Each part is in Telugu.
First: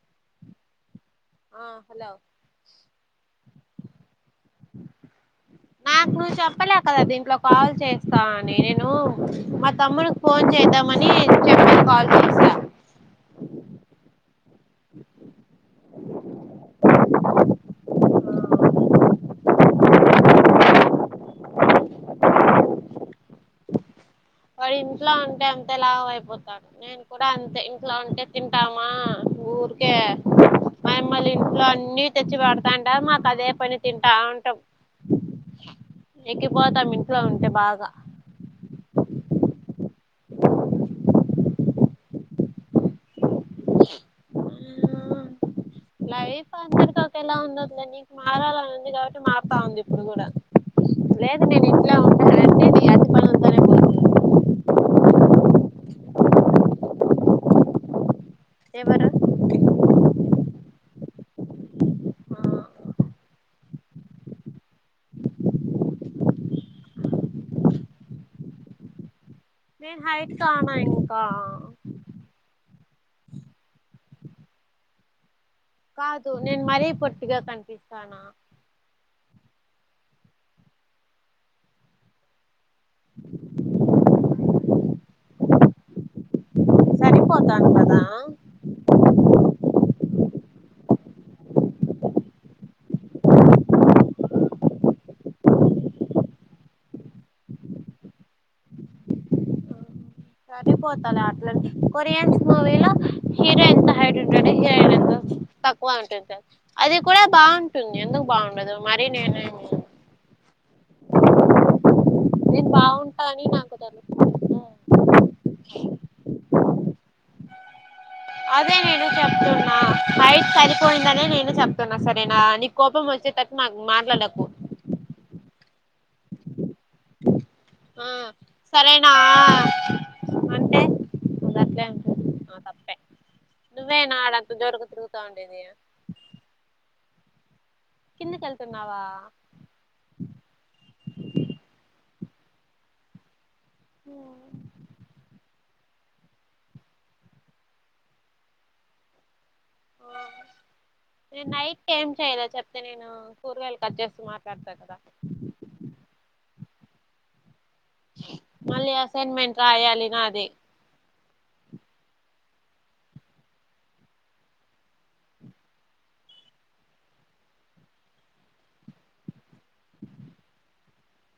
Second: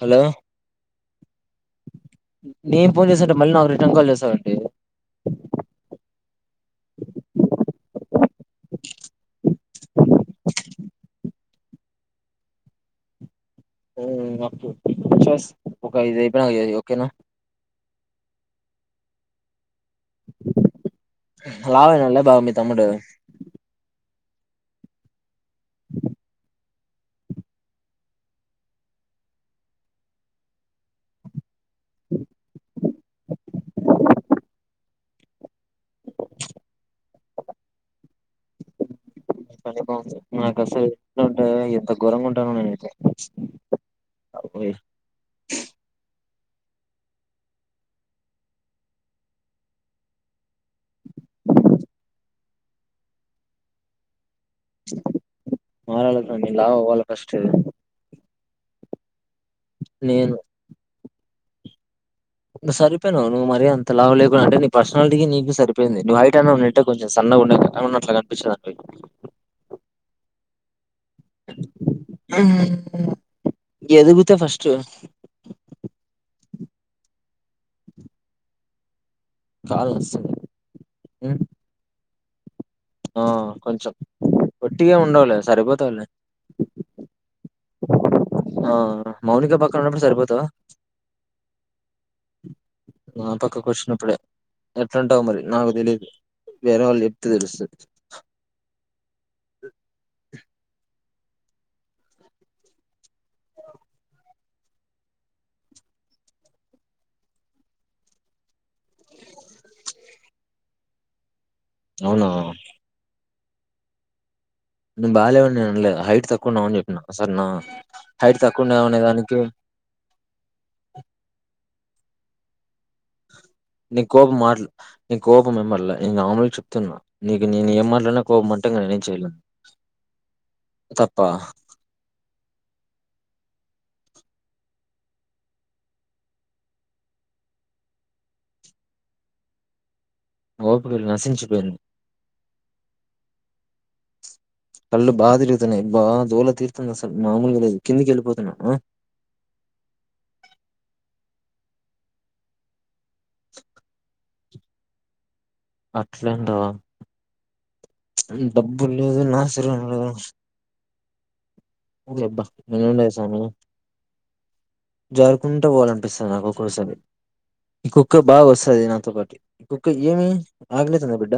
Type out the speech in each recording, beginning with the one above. హలో ఆ హలో నేను ఫోన్ చేస్తాంటే మళ్ళీ నాకు రిటర్న్ కాల్ చేస్సావేంటి నాకు నువ్వు చెప్పలే కదా దీంట్లో కాల్ చేస్తా అ నేను మా తమ్మునుకు ఫోన్ చేద్దామని నీకు చెప్పే కాల్ చేశా ఊ నాకు పిచ్చోస్ ఒక ఇది అయిపోయినాక చేయ్ ఓకే నా [unintelligible] మీ తమ్ముడు వాడు ఇంట్లో ఉంటే అంతే లావై పోతాడు, నేను కూడా అంతే ఇంట్లో ఉంటే తింటామా ఊరికే మా అమ్మ వాళ్ళ ఇంట్లో, అన్నీ తెచ్చి వెడతాంటాం మాకు అదే పని తింటాంటమ్ ఎక్కిపోతాం ఇంట్లో ఉంటే బాగ సరే నాకసలు [unintelligible] ఎత్తకు ఘోరంగా ఉంటాను నేనైతే ఉహ్ లైఫ్ అందరికీ ఒకేలా ఉండదులే నీకు మారాలనింది కాబట్టి మారుతా ఉంది ఇప్పుడు కూడా, లేదు నేను ఇట్లా ఉంటానంటే [inaudible] మారాల తల్లి లావుగావాల ఫస్ట్ ఎవరు నేనే నువ్ సరిపోయినావు నువ్వు మరీ అంత లావు లేకుండా అంటే నీ పర్సనాలిటికి నీకు సరిపోయింది, నువ్వు హైట్ అనే ఉంటే కొంచెం సన్నగా ఉన్నట్ల ఆ ఉన్నట్లా కనిపించేదానివి. నేన్ హైట్ కానా ఏమో హుం ఎదుగుతే ఫస్ట్ కాదు నేను మరీ పొట్టిగా కనిపిస్తానా కాద్ వషిని హ్మ్ ఆ కొంచెం పొట్టిగా ఉండవులే సరిపోతావులే సరిపోతాను కదా ఆ మౌనిక పక్కన ఉన్నప్పుడు సరిపోతావా నా పక్కకు వచ్చినప్పుడే ఎట్లాంటావు మరి నాకు తెలీయదు, వేరే వాళ్ళు చెప్తే తెలుస్తది. సరిపోతాలే అట్లనే కొరియన్స్ మూవీలో హీరోయిన్ ఎంత హైట్ ఉంటుంది, హీరోయిన్ ఎంత తక్కువ ఉంటుంది. అది కూడా బాగుంటుంది ఎందుకు బాగుండదు మరీ నేనేమి. అవునా ఆ నీన్కుదల్ నువ బాగాలేవ నేను హైట్ తక్కువ ఉన్నావ అని చెప్పినాను సార్ నా హైట్ తక్కువ అదే ఉన్నావు అనే నేను దానికి చెప్తున్నా హైట్ సరిపోయిందనే నేను చెప్ సరేనా అ కోప మచ్చ నీ కోపమా నీకోప మెమ్మల్ ఇంకా మామలుగా చెప్తున్నా నీ ఇ నేను ఏ ఆ మాట్నా కోవమంటే ఇ నేనేం సరేనా చేయలేను అంటే తప్ప అది అట్లే ఉంటుంది ఆ తప్పే నువ్వే నాడంత దర్కు తిరుగుతగండదీయా కిందిక వెళ్తున్నావా ఓపుపో నశించుపోయరు హ కళ్ళు బాగా తిరుగుతున్నాయి బాగా దోల తీరుతుంది అసలు మామూలుగా లేదు కిందికి వెళ్ళిపోతున్నా నేను నైట్ ఏం చేయలే చెప్తే నేను కూరగాయలు కట్ చేస్త మాట్లాడతా కదా అట్లంద హు డబ్బు మళ్ళీ లేదు నా అసైన్మెంట్ సిరం రాయాలి లేదు నాది ఒ యబ్బ యెనుండాయ సామి జారుకుంట పోవాలనిపిస్తాంది నాకు ఒక్కోసారి ఈ కుక్క బాగ వస్తాది నాతొ పాటి ఈ కుక్క యేమి ఆగలేతుందర బిడ్డ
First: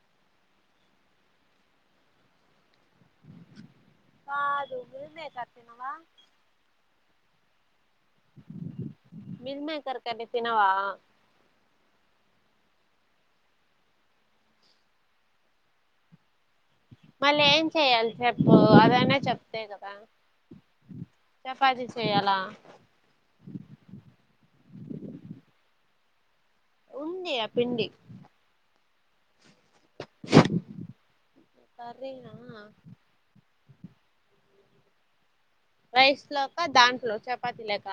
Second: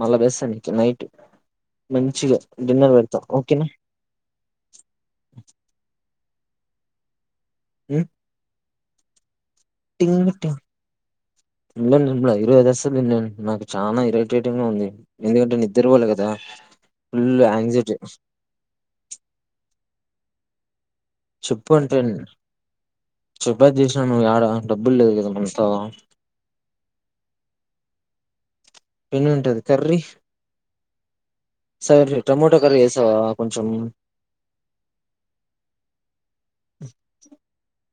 మళ్ళ వేస్త నీక్ నైట్ మంచిగ డిన్నర్ పెడత ఓకె నా కాదు రూమె కట్టినవ హమ్ మిల్మేకర్ టింగ్ కర్రీ తినవ ఈరోజ్ అసల్ నేన్ న నాకు చాన ఇరిటేటింగ్ గా ఉంది ఎందుకంటె నిద్దర పోలె కద మళ్ళె యేం చేయలి చెప్పు అదైనా చెప్తే కద చెప్పు అంటెన్ చెప్పె జేసిన్ నువ్ యేడ డబ్బుల్ లేద్ కద [unintelligible] ఉండి య పిండి పిన్ను ఉంటది కర్రీ సర్రె కర్రీనా టమోట కర్రీ వేస్తవ కొంచెం రైస్ లోక, దాంట్లొ చపతి లోక,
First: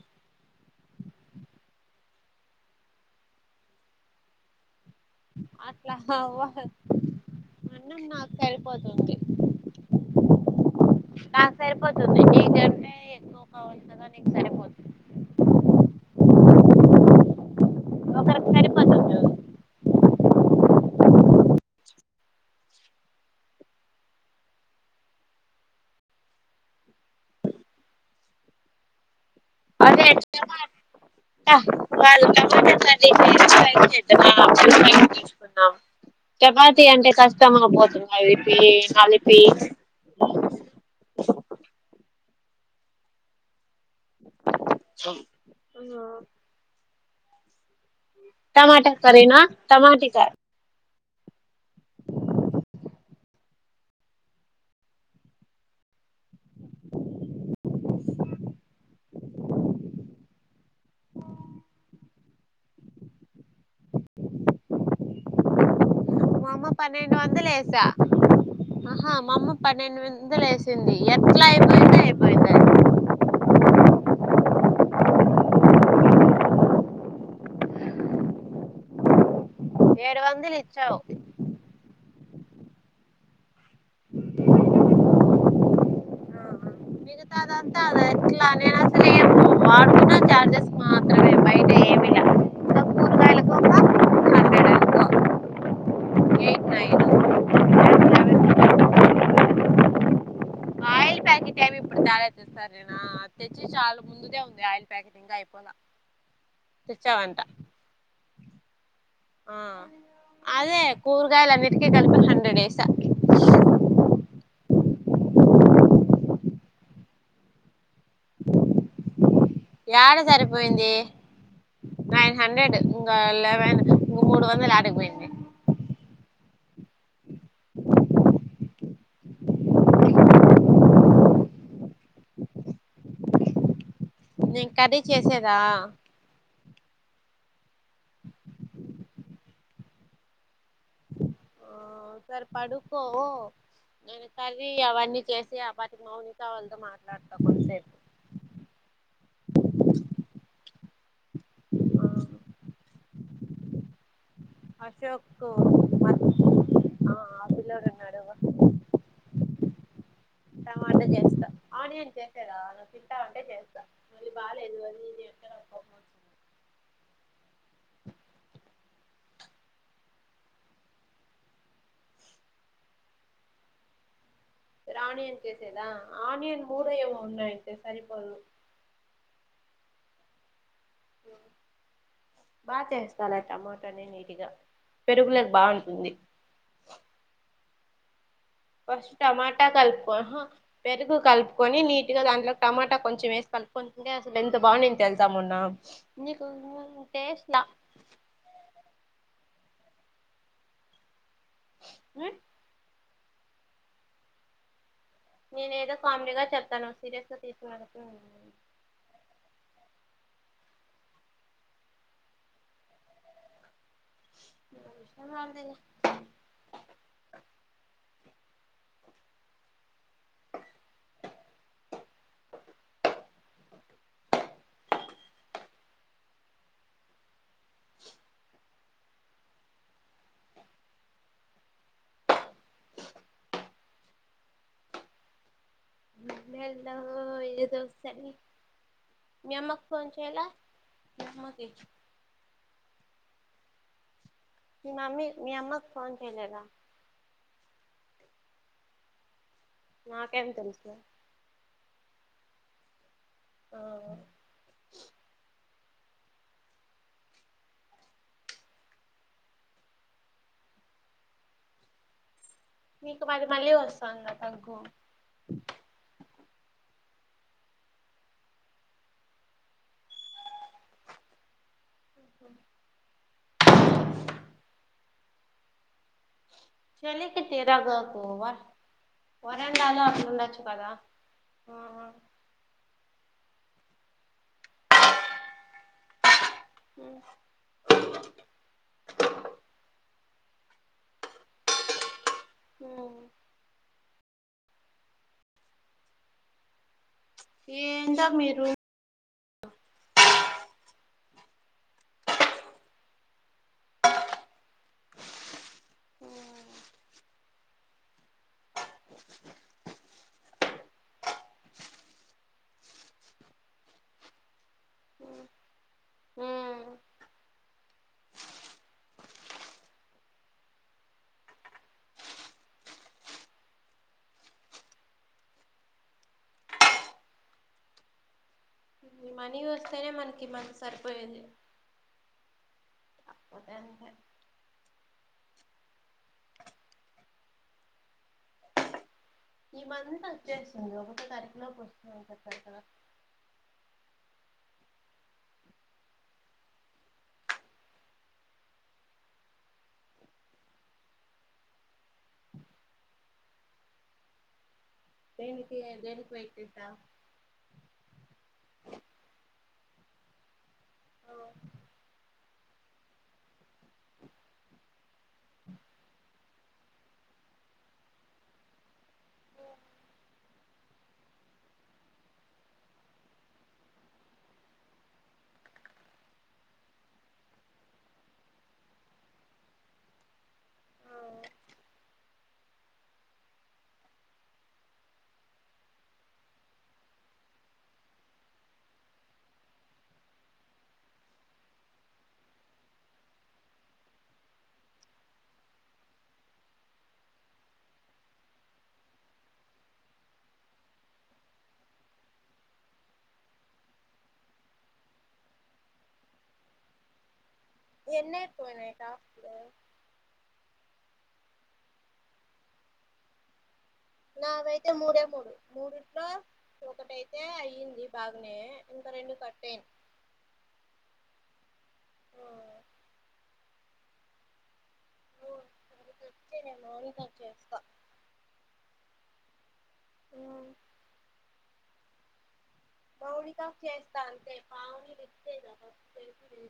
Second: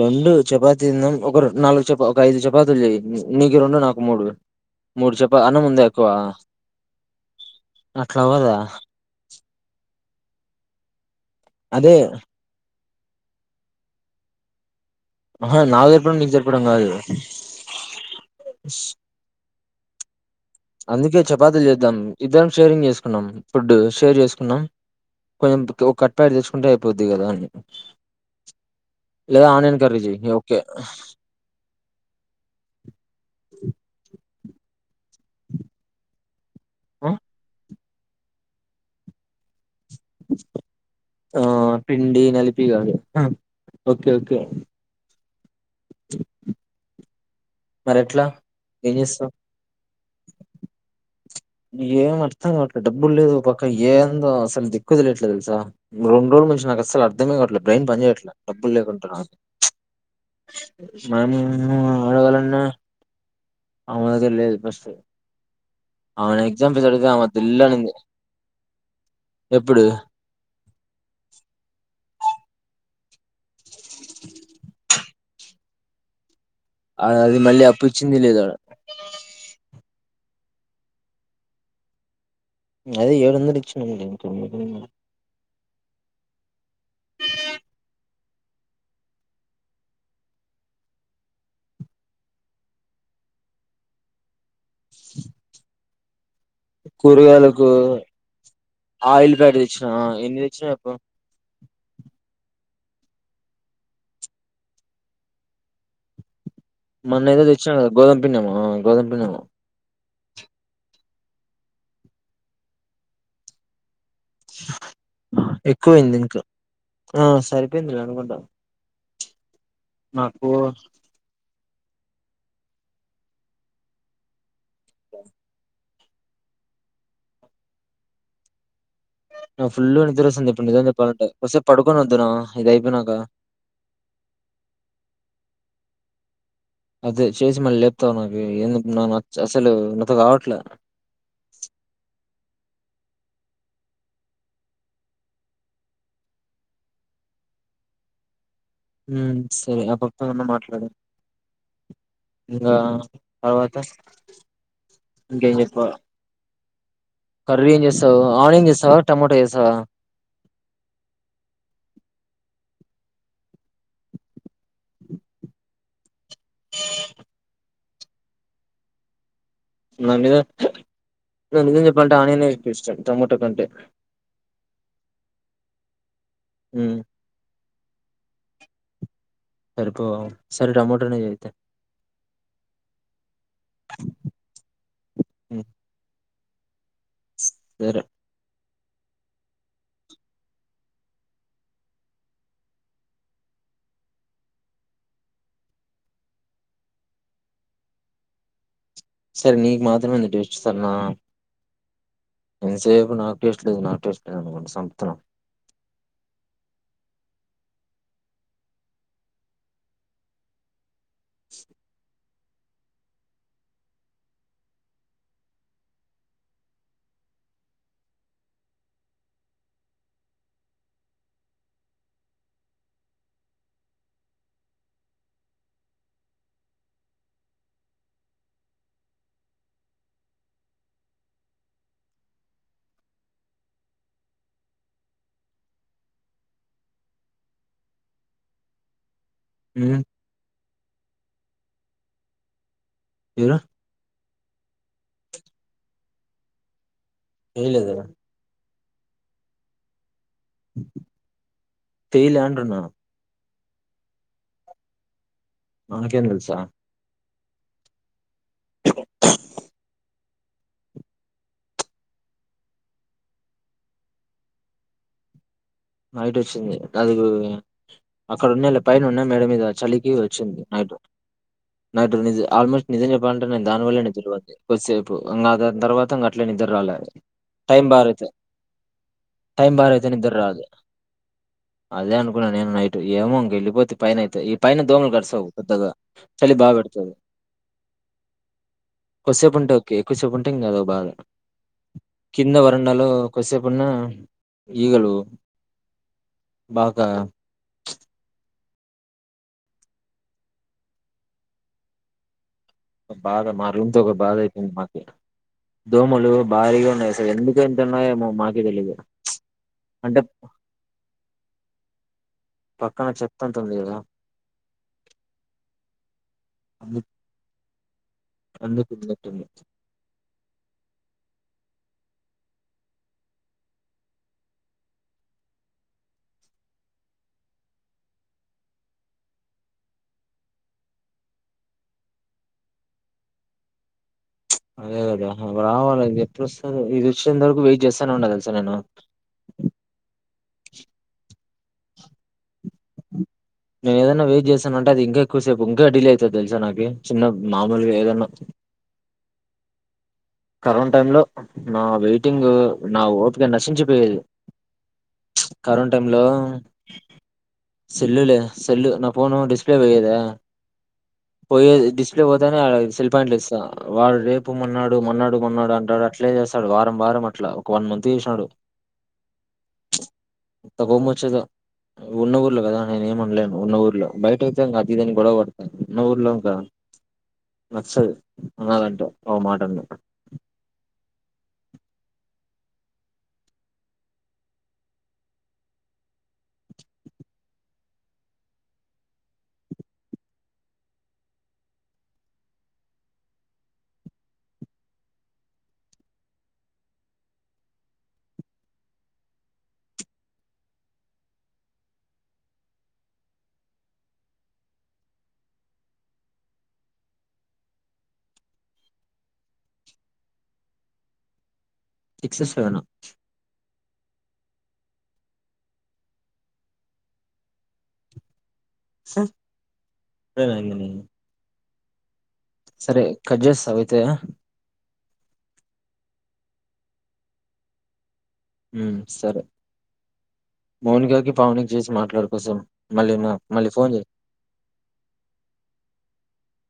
రెండు చపాతి తిన్నాం ఒక రెండు నాలుగు చపా ఒక ఐదు చపాతీలు చెయె నీకు రెండు నాకు మూడు మూడు చపా అన్నముందె అట్లా ఎక్కువ, అవ్వ అన్నం అట్లా నాకు అవ్వద- సరిపోతుంది నాకు సరిపోతుంది. యి జర్నీ, యే ఏక్కవ కావలి కదా నీకు సరిపోదు. అహ నాకు సరి పోవడం. నీకు సరిపోవడం కాదు, ఒకరికి సరిపోతుంది అందుకె చపాతీల్ చేద్దం. ఇద్దరం షేరింగ్ చేస్ కున్నం. ఫుడ్డు షేర్ చేస్ కున్నాం. కొంచెం తొ ఒ కట్ట ప్యాకెట్ తెచ్చుకుంటె అయిపోద్ది కదా అని. లేదా ఆనియన్ కర్రీ అదె చెయ్ ఓకే టమోట్ ట, వాళ్ళు టమోటకర్రి జేస్తె అయిజేద్దామ, నాకు తెలిసి ఎన్సి తీసుకున్నాం. చపాతి ఆ అంటె, కష్టమపోతుంది. యైతె కలిపి ఆ పిండి నలిప్, టీ గాదు హ ఓకె, ఓకె హ ఆ- మరి ఎట్లా టమాట ఏం చేస్తావ్ కర్రిన, టమాటి క? యేమ్ అర్థం కావట్లేద్, డబ్బుల్ లేదు ఓపక్క, యేం దొ అసల్ దిక్కు తెలియట్లేద్ తెల్ స, రెండు రోజుల నుంచి నాకు అస్సల అర్థమె కావట్లేద్ బ్రెయెన్ పనిచెయట్ల డబ్బులేకుంట, మేము అడగాలన్న ఆ మాదిరి లేదు పరిస్థితి, మామ్మ పన్నెండు దిల్ వందలేశ, అనింది ఆహా మామ్మ ఎప్పుడు పన్నెండు వెందెలేసింది యెట్ల అయిపోయిందె? అయిపో [inaudible] అది అది మళ్ళి, అప్పుయిచ్చింది లేదు ఆడ, ఏడు వందలు ఇచ్చవు నేన అదే అడువందలు ఇచ్చ నాన్ చ కూ న్న మిగతాదంతా అదే ఎట్లా నేను అసలు వాడుతున్నా చార్జెస్ మాత్రమే బయట ఏమి ఇంకా కూరగాయలలకు హండ్రెడ్ [inaudible] ఏ కూరగాయలకు ఆయిల్ ఫ్యాట్ తెచ్చిన ఎన్ని తెచ్చిన చెప్ చాలా తెస్తారు నేనా తెచ్చి చాలా ముందుదే ఉంది ఆయిల్ ప్యాకెట్ ఇంగ అయిపోలా మొన్న తెచ్చావంట ఏదో తెచ్చినా కదా గోధుమ పిండిమో గోధుమ పిండిమో ఆ అదే కూరగాయలు అన్నిటికి కలిపి హండ్రెడ్ వేస ఎక్కువైంది ఇంకా ఆ సరే అదే అనుకుంటాం యాడ నాకు సరిపోయింది నైన్ హండ్రెడ్ ఇంకా లెవన్ మూడు వంద పోంది [unintelligible] నాకు ఫుల్ నిద్ర వస్తుంది ఇప్పుడు నిజం చెప్పాలంటే కొద్దిసేపు పడుకొని వద్దునా ఇది అయిపోయినాక నేను కర్రీ చేసేదా. అదే చేసి మళ్ళీ లేపుతావు, నాకు ఎందుకు నా అసలు నాతో కావట్లే. సరి పడుకో. నేను కర్రీ అవన్నీ చేసి ఆ పక్క మౌనిక వాళ్ళతో మాట్లాడతా కొంతసేపు. ఉమ్ సరే ఆ పక్క ఉన్న మాట్లాడు ఇంకా తర్వాత అశోక్ ఇంకేం చెప్ప మ ఆ కర్రీ ఏం పిల్లోడు చేస్తావు, ఉన్నాడు ఆనియన్ చేస్తావా, టమాటా చేస్తావా. టమాటా చేస్తా ఆనియన్ నువ్వు తింటా అంటే చేస్తా మళ్ళీ బాగాలేదు. అది ఇది అంటే నాకు కోపం వ నా మీద ఇంకా నిజం చెప్పాలంటే ఆనియన్ ఎక్కువ ఇష్టం టమోటా కంటే. సరే ఆనియన్ చేసేదా. ఆనియన్ మూడ ఉమ్ ఏమో ఉన్నాయి, అంతే సరిపోదు. సరిపోవ సరే టమోటోనే చెయ్ అయితే బాగా చేస్తాలా టమాటాని నీటిగా పెరుగులోకి ఉమ్ బాగుంటుంది. సరే ఫస్ట్ టమాటా కలుపుకో, పెరుగు కలుపుకొని నీట్ గా దాంట్లో టమాటా కొంచెం వేసి కలుపుకుంటే అసలు ఎంత బాగుండేదో తెలుసా. మొన్న నీకు టేస్ట్ లా సరే నీకు మాత్రమే ఉంది టేస్ట్ సరే నా. అ ఎంత సేపు నాకు టేస్ట్ లేదు, నాకు టేస్ట్ లేదు అనీ చంపుతున్నావ్. నేను ఏదో కామెడీగా చెప్తాను. సీరియస్ గా తీసుకునే రకం. ఏదో [unintelligible] నెల ఏది వస్తాది. మీ అమ్మకి ఉమ్ ఫోన్ చేయలా మీ అమ్మకి మీరు మీ మమ్మీ మీ అమ్మకు ఫోన్ చేయలేదా. చేయలేదు ఎడా నాకేం తెలుసు తీయాలె అంటున్నా ఆ నాకేం తెల్ సా నీకు మళ్ మళ్ళీ వస్తాందిగా దగ్గు. అదిగో అక్కడ ఉన్న ఇలా పైన ఉన్న మేడ మీద చలికి వచ్చిన నైట్ నాకు నిజ ఆల్మోస్ట్ నిజం చెప్పాలంటే నేను దాని వల్ల నిద్రపోత కొద్ సేపు. గంగాధర్ తర్వాత్ మొత్తంగా అట్లే నిద్ర రాలేదు. చలికి టైం బ్యాడ్ తిరగకు అయితే వ టైం బ్యాడ్ వరండాలో అయితే నిద్ర రాదు. అట్లుండొచ్చు కదా అదే ఆ అనుకున్నాను నేను నైట్ ఏమో వెల్లిపోతే పైన అయితే ఈ పైన దోమలు కర్సావు పెద్దగా చలి బాగా పెడుతుంది. కొసేపు ఉంట ఓకే ఎక్కువసేపు ఉం ఇంగదో బాద కింద వరండాలో కొస్సేపున్నా ఈగలు బాగా ఏంటో మీరు బాగ మారూమ్ తో ఒక బాధ అయితుంది మాకి. దోమలు భారీగా ఉన్నాయి సలు ఎందుకు ఎంతున్నాయో ఏమో మాకే తెలీదు. అంటే పక్కన చెత్త అంత ఉంది కదా అందుకొచ్చినట్టున్నయ్ ఈ మనీ వస్తేనే మనకి మరి సరిపోయేది [unintelligible] అంతె అదేగదా రావాలి ఇంగ ఎప్పుడు వస్తదో ఇది వచ్చేంత వరకు వెయిట్ చేస్తనే ఉంటా తెలుసా నేను ఈ మంత్ వచ్చేస్తుంది ఒకటో తారీకు ఈ లోపు వస్తదంట దగ్గర నేను ఏదైనా వెయిట్ చేస్తానంటే అది ఇంకా ఎక్కువసేపు ఇంకా డిలే అయితది తెలుసా నాకీ చిన్న మామూలుగా ఏదన్నా కరోన టైంలో నా వెయిటింగ్ నా ఓపిక నశించిపోయేది దేనికి కరోన టైమ్ లో దేనికి వెయిట్ చేసావ్ సెల్లులేద్ సెల్ నా ఫోను డిస్ ఎ వెయదా పోయేది డిస్ప్లే పోతే అ సెల్ పాయింట్లొ ఇస్తా వాడు రేపు మొన్నాడు మొన్నాడు అంటాడు అట్లే చేస్ తడు వారం వారం అట్లా ఒక వన్ మంత్ జేసినాడు. ఎంత గోప్మ్ వచ్చేదో. ఉన్న ఊర్లో కదా నేను ఏమనలేను ఉన్న ఊర్లో. బయటైతే ఇంకా అదీదని గొడవ పడతుండె ఉన్న ఊర్లో ఇంకా నచ్చదు అదంట ఆ మాటని ఎన్నైపోనయ్ టాప్లు సిక్స్ సెవను నాగైతే మూడే మూడు మూడిట్లో ఒకటయితే అయ్యింది బాగ్ [unintelligible] సరే కట్ జెస్తావయితే [unintelligible] ఉమ్ సరే మౌనికాకి పావనికి చేసి మాట్ ఎవరి కోసం మళ్ళీ నా మళ్ళీ మౌనికాక్ ఫోన్ చేయి చేస్తా అంతే పావనీ లిఫ్ట్ చేయదు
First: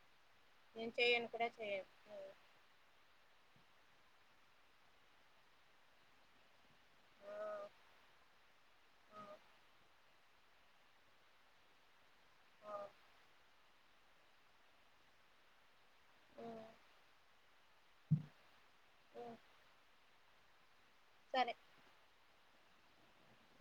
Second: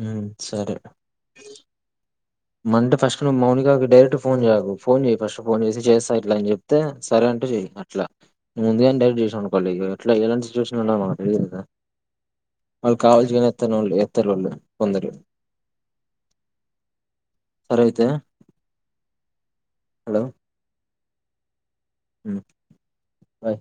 హ్మ్. నేను చెయను కూడా చెయన్ మంటే ఫస్ట్ నువ్ మౌనికాకి డైరెక్ట్ ఫోన్ చేయకు ఫోన్ చెయి ఫస్ట్ ఫోన్ చేసి చేస్తా ఇట్లా అని చెప్తే సరే అంటే చెయి అట్లా. ముందుగాని డైరెక్ట్ చేసానుకోవు అట్లా ఎలాంటి సిచువేషన్లో ఉందో మనక్ తెలీదు కదా వాళ్ళు కావాల్సి [unintelligible] [inaudible] సరే అయితే హలో సరే ఉమ్ బాయ్